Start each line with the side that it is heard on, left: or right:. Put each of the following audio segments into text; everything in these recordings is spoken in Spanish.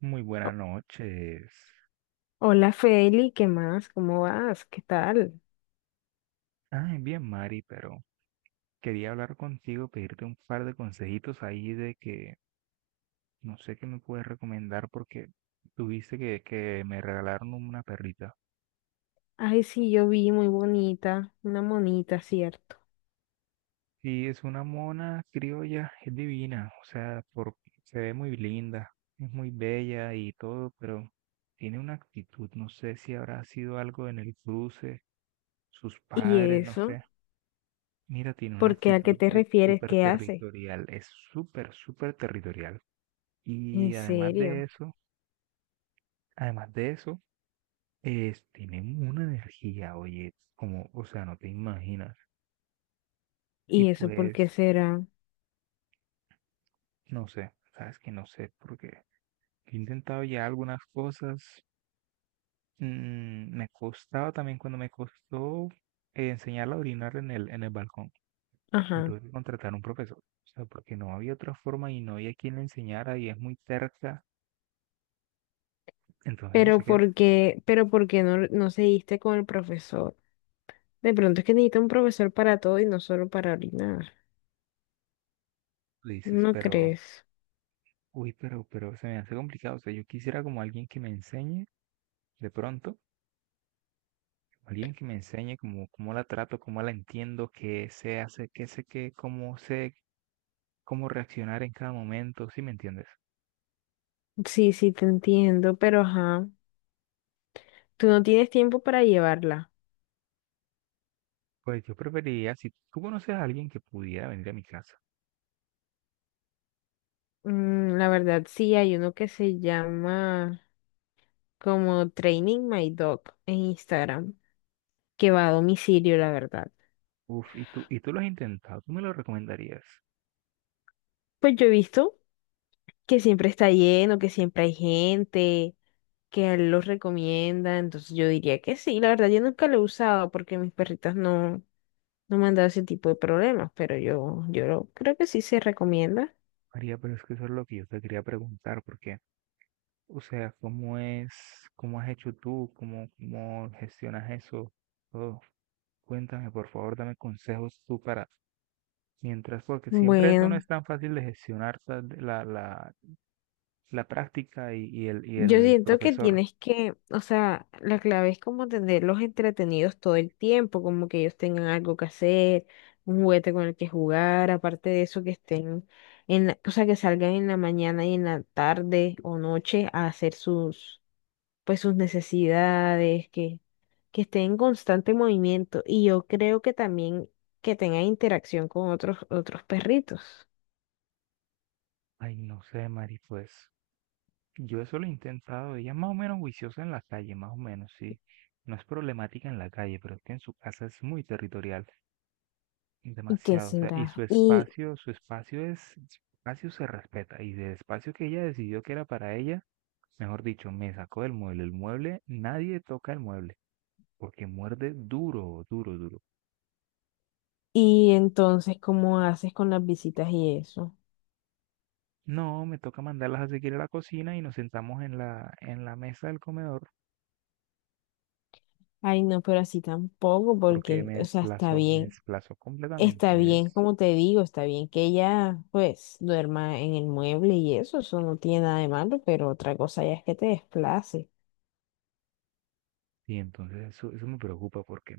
right: Muy buenas
left: O-
right: noches.
left: Hola Feli, ¿qué más? ¿Cómo vas? ¿Qué tal?
right: Ay, bien, Mari, pero quería hablar contigo, pedirte un par de consejitos ahí de que no sé qué me puedes recomendar porque tuviste que me regalaron una perrita.
left: Ay, sí, yo vi muy bonita, una monita, ¿cierto?
right: Sí, es una mona criolla, es divina. O sea, por, se ve muy linda, es muy bella y todo, pero tiene una actitud. No sé si habrá sido algo en el cruce, sus
left: ¿Y
right: padres, no
left: eso?
right: sé. Mira, tiene una
left: ¿Por qué? ¿A qué
right: actitud
left: te
right: de
left: refieres?
right: súper
left: ¿Qué hace?
right: territorial, es súper, súper territorial.
left: ¿En
right: Y
left: serio?
right: además de eso, es, tienen una energía, oye, como, o sea, no te imaginas. Y
left: ¿Y eso por
right: pues
left: qué será?
right: no sé, sabes que no sé, porque he intentado ya algunas cosas. Me costaba también cuando me costó enseñarla a orinar en el balcón. Me
left: Ajá.
right: tuve que contratar un profesor, o sea, porque no había otra forma y no había quien le enseñara y es muy cerca. Entonces no
left: Pero
right: sé qué
left: ¿por
right: hacer.
left: qué, pero por qué no, no seguiste con el profesor? De pronto es que necesita un profesor para todo y no solo para orinar.
right: Tú dices,
left: ¿No
right: pero
left: crees?
right: uy, pero se me hace complicado. O sea, yo quisiera como alguien que me enseñe, de pronto, alguien que me enseñe como cómo la trato, cómo la entiendo, qué se hace, qué sé qué, cómo sé, cómo reaccionar en cada momento, ¿sí me entiendes?
left: Sí, sí, te entiendo, pero ajá. Tú no tienes tiempo para llevarla.
right: Pues yo preferiría, si tú conoces a alguien que pudiera venir a mi casa,
left: Mm, la verdad, sí, hay uno que se llama como Training My Dog en Instagram, que va a domicilio, la verdad.
right: uf. ¿Y tú, y tú lo has intentado? ¿Tú me lo recomendarías?
left: Pues yo he visto que siempre está lleno, que siempre hay gente, que a él los recomienda, entonces yo diría que sí. La verdad, yo nunca lo he usado porque mis perritas no me han dado ese tipo de problemas, pero yo creo que sí se recomienda.
right: María, pero es que eso es lo que yo te quería preguntar, porque o sea, ¿cómo es, cómo has hecho tú, cómo, cómo gestionas eso? Todo. Cuéntame, por favor, dame consejos tú para, mientras, porque siempre eso no
left: Bueno.
right: es tan fácil de gestionar la práctica y el, y
left: Yo
right: el
left: siento que
right: profesor.
left: tienes que, o sea, la clave es como tenerlos entretenidos todo el tiempo, como que ellos tengan algo que hacer, un juguete con el que jugar, aparte de eso que estén o sea, que salgan en la mañana y en la tarde o noche a hacer sus, pues sus necesidades, que estén en constante movimiento y yo creo que también que tengan interacción con otros perritos.
right: Ay, no sé, Mari, pues yo eso lo he intentado. Ella es más o menos juiciosa en la calle, más o menos, sí. No es problemática en la calle, pero es que en su casa es muy territorial.
left: ¿Y qué
right: Demasiado, o sea, y
left: será?
right: su espacio es, su espacio se respeta, y del espacio que ella decidió que era para ella, mejor dicho, me sacó del mueble. El mueble, nadie toca el mueble, porque muerde duro, duro, duro.
left: Y entonces, ¿cómo haces con las visitas y eso?
right: No, me toca mandarlas a seguir a la cocina y nos sentamos en la mesa del comedor,
left: Ay, no, pero así tampoco,
right: porque
left: porque, o sea,
right: me desplazó
left: está
right: completamente,
left: bien,
right: es,
left: como te digo, está bien que ella, pues, duerma en el mueble y eso no tiene nada de malo, pero otra cosa ya es que te desplace.
right: y entonces eso me preocupa, porque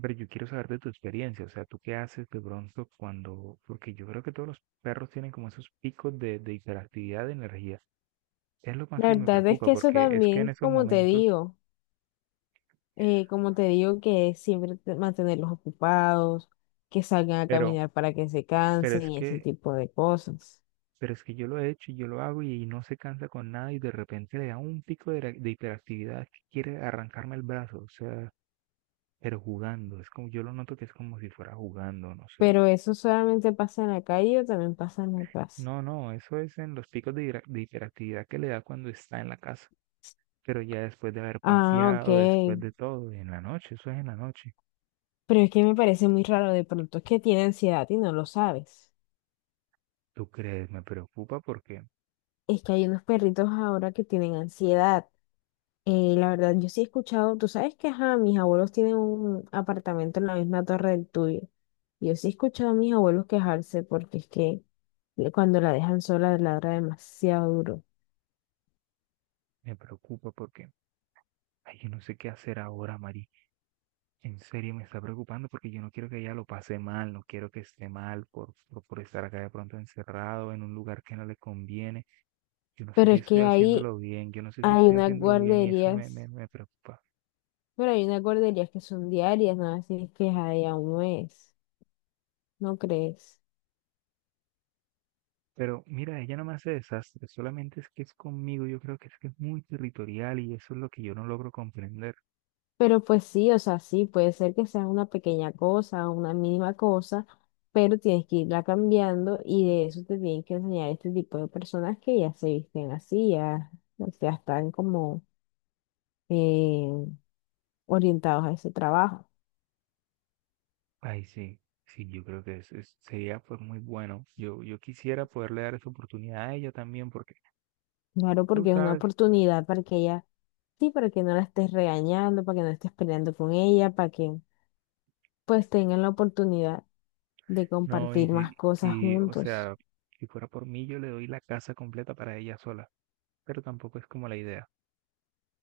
right: pero yo quiero saber de tu experiencia. O sea, ¿tú qué haces de pronto cuando, porque yo creo que todos los perros tienen como esos picos de hiperactividad de energía? Es lo más
left: La
right: que me
left: verdad es
right: preocupa,
left: que eso
right: porque es que en
left: también,
right: esos momentos,
left: como te digo, que siempre te- mantenerlos ocupados, que salgan a
right: pero,
left: caminar para que se
right: pero
left: cansen
right: es
left: y ese
right: que,
left: tipo de cosas.
right: pero es que yo lo he hecho y yo lo hago y no se cansa con nada y de repente le da un pico de hiperactividad que quiere arrancarme el brazo. O sea, pero jugando, es como, yo lo noto que es como si fuera jugando, no sé.
left: Pero eso solamente pasa en la calle o también pasa en la casa.
right: No, no, eso es en los picos de de hiperactividad que le da cuando está en la casa. Pero ya después de haber
left: Ah,
right: paseado, después
left: ok.
right: de todo, en la noche, eso es en la noche.
left: Pero es que me parece muy raro, de pronto es que tiene ansiedad y no lo sabes.
right: ¿Tú crees?
left: Es que hay unos perritos ahora que tienen ansiedad. La verdad, yo sí he escuchado, tú sabes que ajá, mis abuelos tienen un apartamento en la misma torre del tuyo. Yo sí he escuchado a mis abuelos quejarse porque es que le- cuando la dejan sola ladra demasiado duro.
right: Me preocupa porque, ay, yo no sé qué hacer ahora, Mari. En serio me está preocupando porque yo no quiero que ella lo pase mal, no quiero que esté mal por estar acá de pronto encerrado en un lugar que no le conviene. Yo no sé
left: Pero
right: si
left: es
right: estoy
left: que ahí
right: haciéndolo bien, yo no sé si
left: hay
right: estoy
left: unas
right: haciéndolo bien y eso me,
left: guarderías,
right: me, me preocupa.
left: pero hay unas guarderías que son diarias, no así es que ahí a un mes, ¿no crees?
right: Pero mira, ella no me hace desastre, solamente es que es conmigo. Yo creo que es muy territorial y eso es lo que yo no logro comprender.
left: Pero pues sí, o sea, sí, puede ser que sea una pequeña cosa, una mínima cosa, pero tienes que irla cambiando y de eso te tienen que enseñar este tipo de personas que ya se visten así, ya, o sea, están como eh, orientados a ese trabajo.
right: Ay, sí, sí, yo creo que sería pues muy bueno. Yo quisiera poderle dar esa oportunidad a ella también, porque
left: Claro,
right: tú
left: porque es una
right: sabes,
left: oportunidad para que ella, sí, para que no la estés regañando, para que no estés peleando con ella, para que pues tengan la oportunidad de
right: no, y
left: compartir más
right: si,
left: cosas
right: y, o
left: juntos.
right: sea, si fuera por mí, yo le doy la casa completa para ella sola, pero tampoco es como la idea.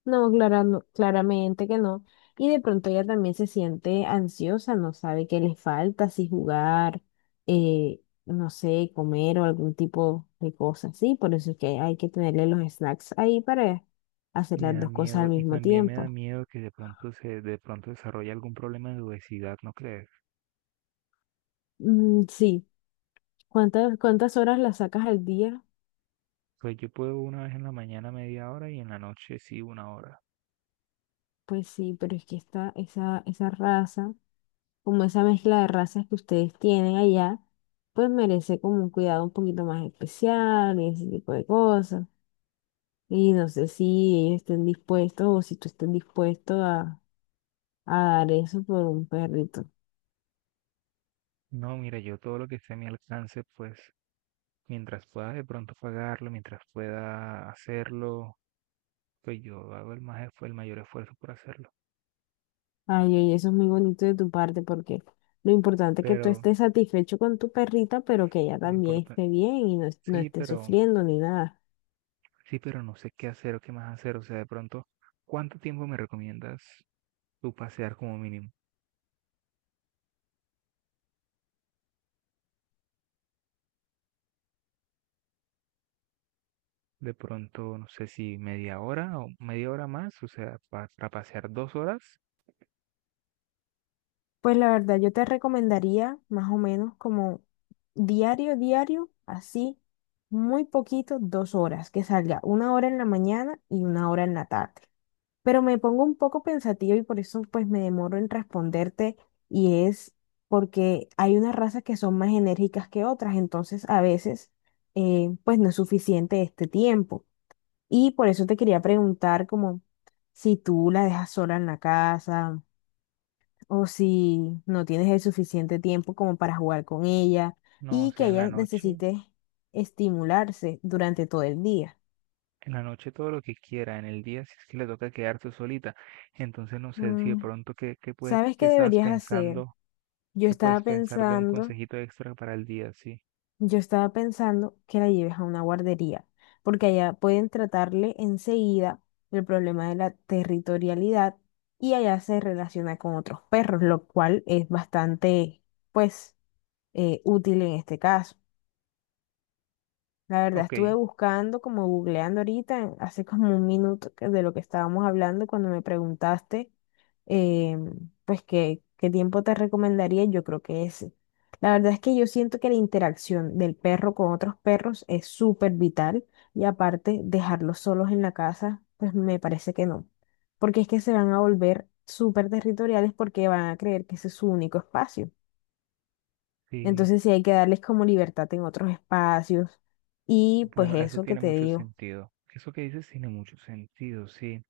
left: No, clara- no, claramente que no. Y de pronto ella también se siente ansiosa, no sabe qué le falta, si jugar, no sé, comer o algún tipo de cosa así. Por eso es que hay que tenerle los snacks ahí para hacer
right: Me
left: las
right: da
left: dos cosas al
right: miedo, y
left: mismo
right: también me da
left: tiempo.
right: miedo que de pronto se, de pronto desarrolle algún problema de obesidad, ¿no crees?
left: Mm, sí, ¿cuántas horas la sacas al día?
right: Pues yo puedo una vez en la mañana media hora y en la noche sí 1 hora.
left: Pues sí, pero es que esa raza. Como esa mezcla de razas que ustedes tienen allá, pues merece como un cuidado un poquito más especial y ese tipo de cosas. Y no sé si ellos estén dispuestos o si tú estén dispuesto a dar eso por un perrito.
right: No, mira, yo todo lo que esté a mi alcance, pues mientras pueda de pronto pagarlo, mientras pueda hacerlo, pues yo hago el más, el mayor esfuerzo por hacerlo.
left: Ay, oye, eso es muy bonito de tu parte porque lo importante es que tú
right: Pero
left: estés satisfecho con tu perrita, pero que ella
right: no
left: también
right: importa.
left: esté bien y no, es- no
right: Sí,
left: esté
right: pero
left: sufriendo ni nada.
right: sí, pero no sé qué hacer o qué más hacer. O sea, de pronto, ¿cuánto tiempo me recomiendas tú pasear como mínimo? De pronto, no sé si media hora o media hora más, o sea, para pasear 2 horas,
left: Pues la verdad, yo te recomendaría más o menos como diario, diario, así, muy poquito, dos horas, que salga una hora en la mañana y una hora en la tarde. Pero me pongo un poco pensativa y por eso pues me demoro en responderte y es porque hay unas razas que son más enérgicas que otras, entonces a veces pues no es suficiente este tiempo. Y por eso te quería preguntar como si tú la dejas sola en la casa o si no tienes el suficiente tiempo como para jugar con ella
right: no, o
left: y que
right: sea,
left: ella necesite estimularse durante todo el día.
right: en la noche todo lo que quiera, en el día si es que le toca quedarse solita. Entonces, no sé si de
left: Mm,
right: pronto, ¿qué, qué puedes,
left: ¿sabes
right: qué
left: qué
right: estabas
left: deberías hacer?
right: pensando?
left: Yo
right: ¿Qué
left: estaba
right: puedes pensar de un
left: pensando,
right: consejito extra para el día? Sí.
left: yo estaba pensando que la lleves a una guardería, porque allá pueden tratarle enseguida el problema de la territorialidad y allá se relaciona con otros perros, lo cual es bastante, pues, útil en este caso. La verdad,
right: Ok,
left: estuve buscando, como googleando ahorita, en- hace como un minuto que- de lo que estábamos hablando cuando me preguntaste, eh, pues, qué, qué tiempo te recomendaría, yo creo que ese. La verdad es que yo siento que la interacción del perro con otros perros es súper vital y aparte dejarlos solos en la casa, pues me parece que no, porque es que se van a volver súper territoriales porque van a creer que ese es su único espacio.
right: sí.
left: Entonces sí hay que darles como libertad en otros espacios. Y pues
right: Bueno, eso
left: eso que
right: tiene
left: te
right: mucho
left: digo,
right: sentido. Eso que dices tiene mucho sentido, sí.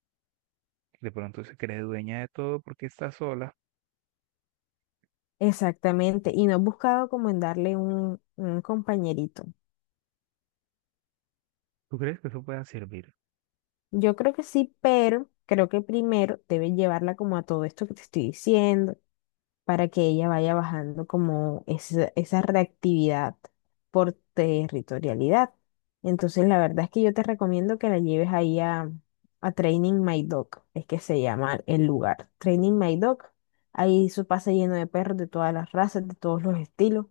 right: De pronto se cree dueña de todo porque está sola.
left: exactamente. Y no he buscado como en darle un compañerito.
right: ¿Tú crees que eso pueda servir?
left: Yo creo que sí, pero creo que primero debes llevarla como a todo esto que te estoy diciendo para que ella vaya bajando como esa reactividad por territorialidad. Entonces, la verdad es que yo te recomiendo que la lleves ahí a Training My Dog, es que se llama el lugar. Training My Dog, ahí eso pasa lleno de perros de todas las razas, de todos los estilos,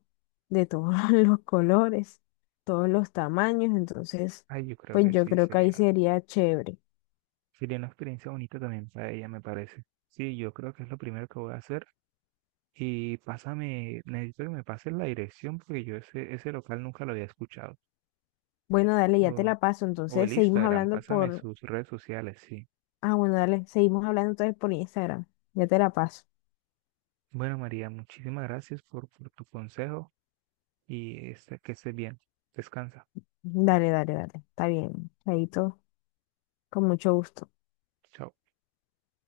left: de todos los colores, todos los tamaños. Entonces,
right: Ay, yo creo
left: pues
right: que
left: yo
right: sí,
left: creo que ahí
right: sería,
left: sería chévere.
right: sería una experiencia bonita también para ella, me parece. Sí, yo creo que es lo primero que voy a hacer. Y pásame, necesito que me pases la dirección porque yo ese, ese local nunca lo había escuchado.
left: Bueno, dale, ya te
right: O,
left: la paso.
right: o
left: Entonces,
right: el
left: seguimos
right: Instagram,
left: hablando
right: pásame
left: por.
right: sus redes sociales, sí.
left: Ah, bueno, dale, seguimos hablando entonces por Instagram. Ya te la paso.
right: Bueno, María, muchísimas gracias por tu consejo y este, que estés bien. Descansa.
left: Dale, dale, dale. Está bien. Chaito, con mucho gusto.
right: Chao.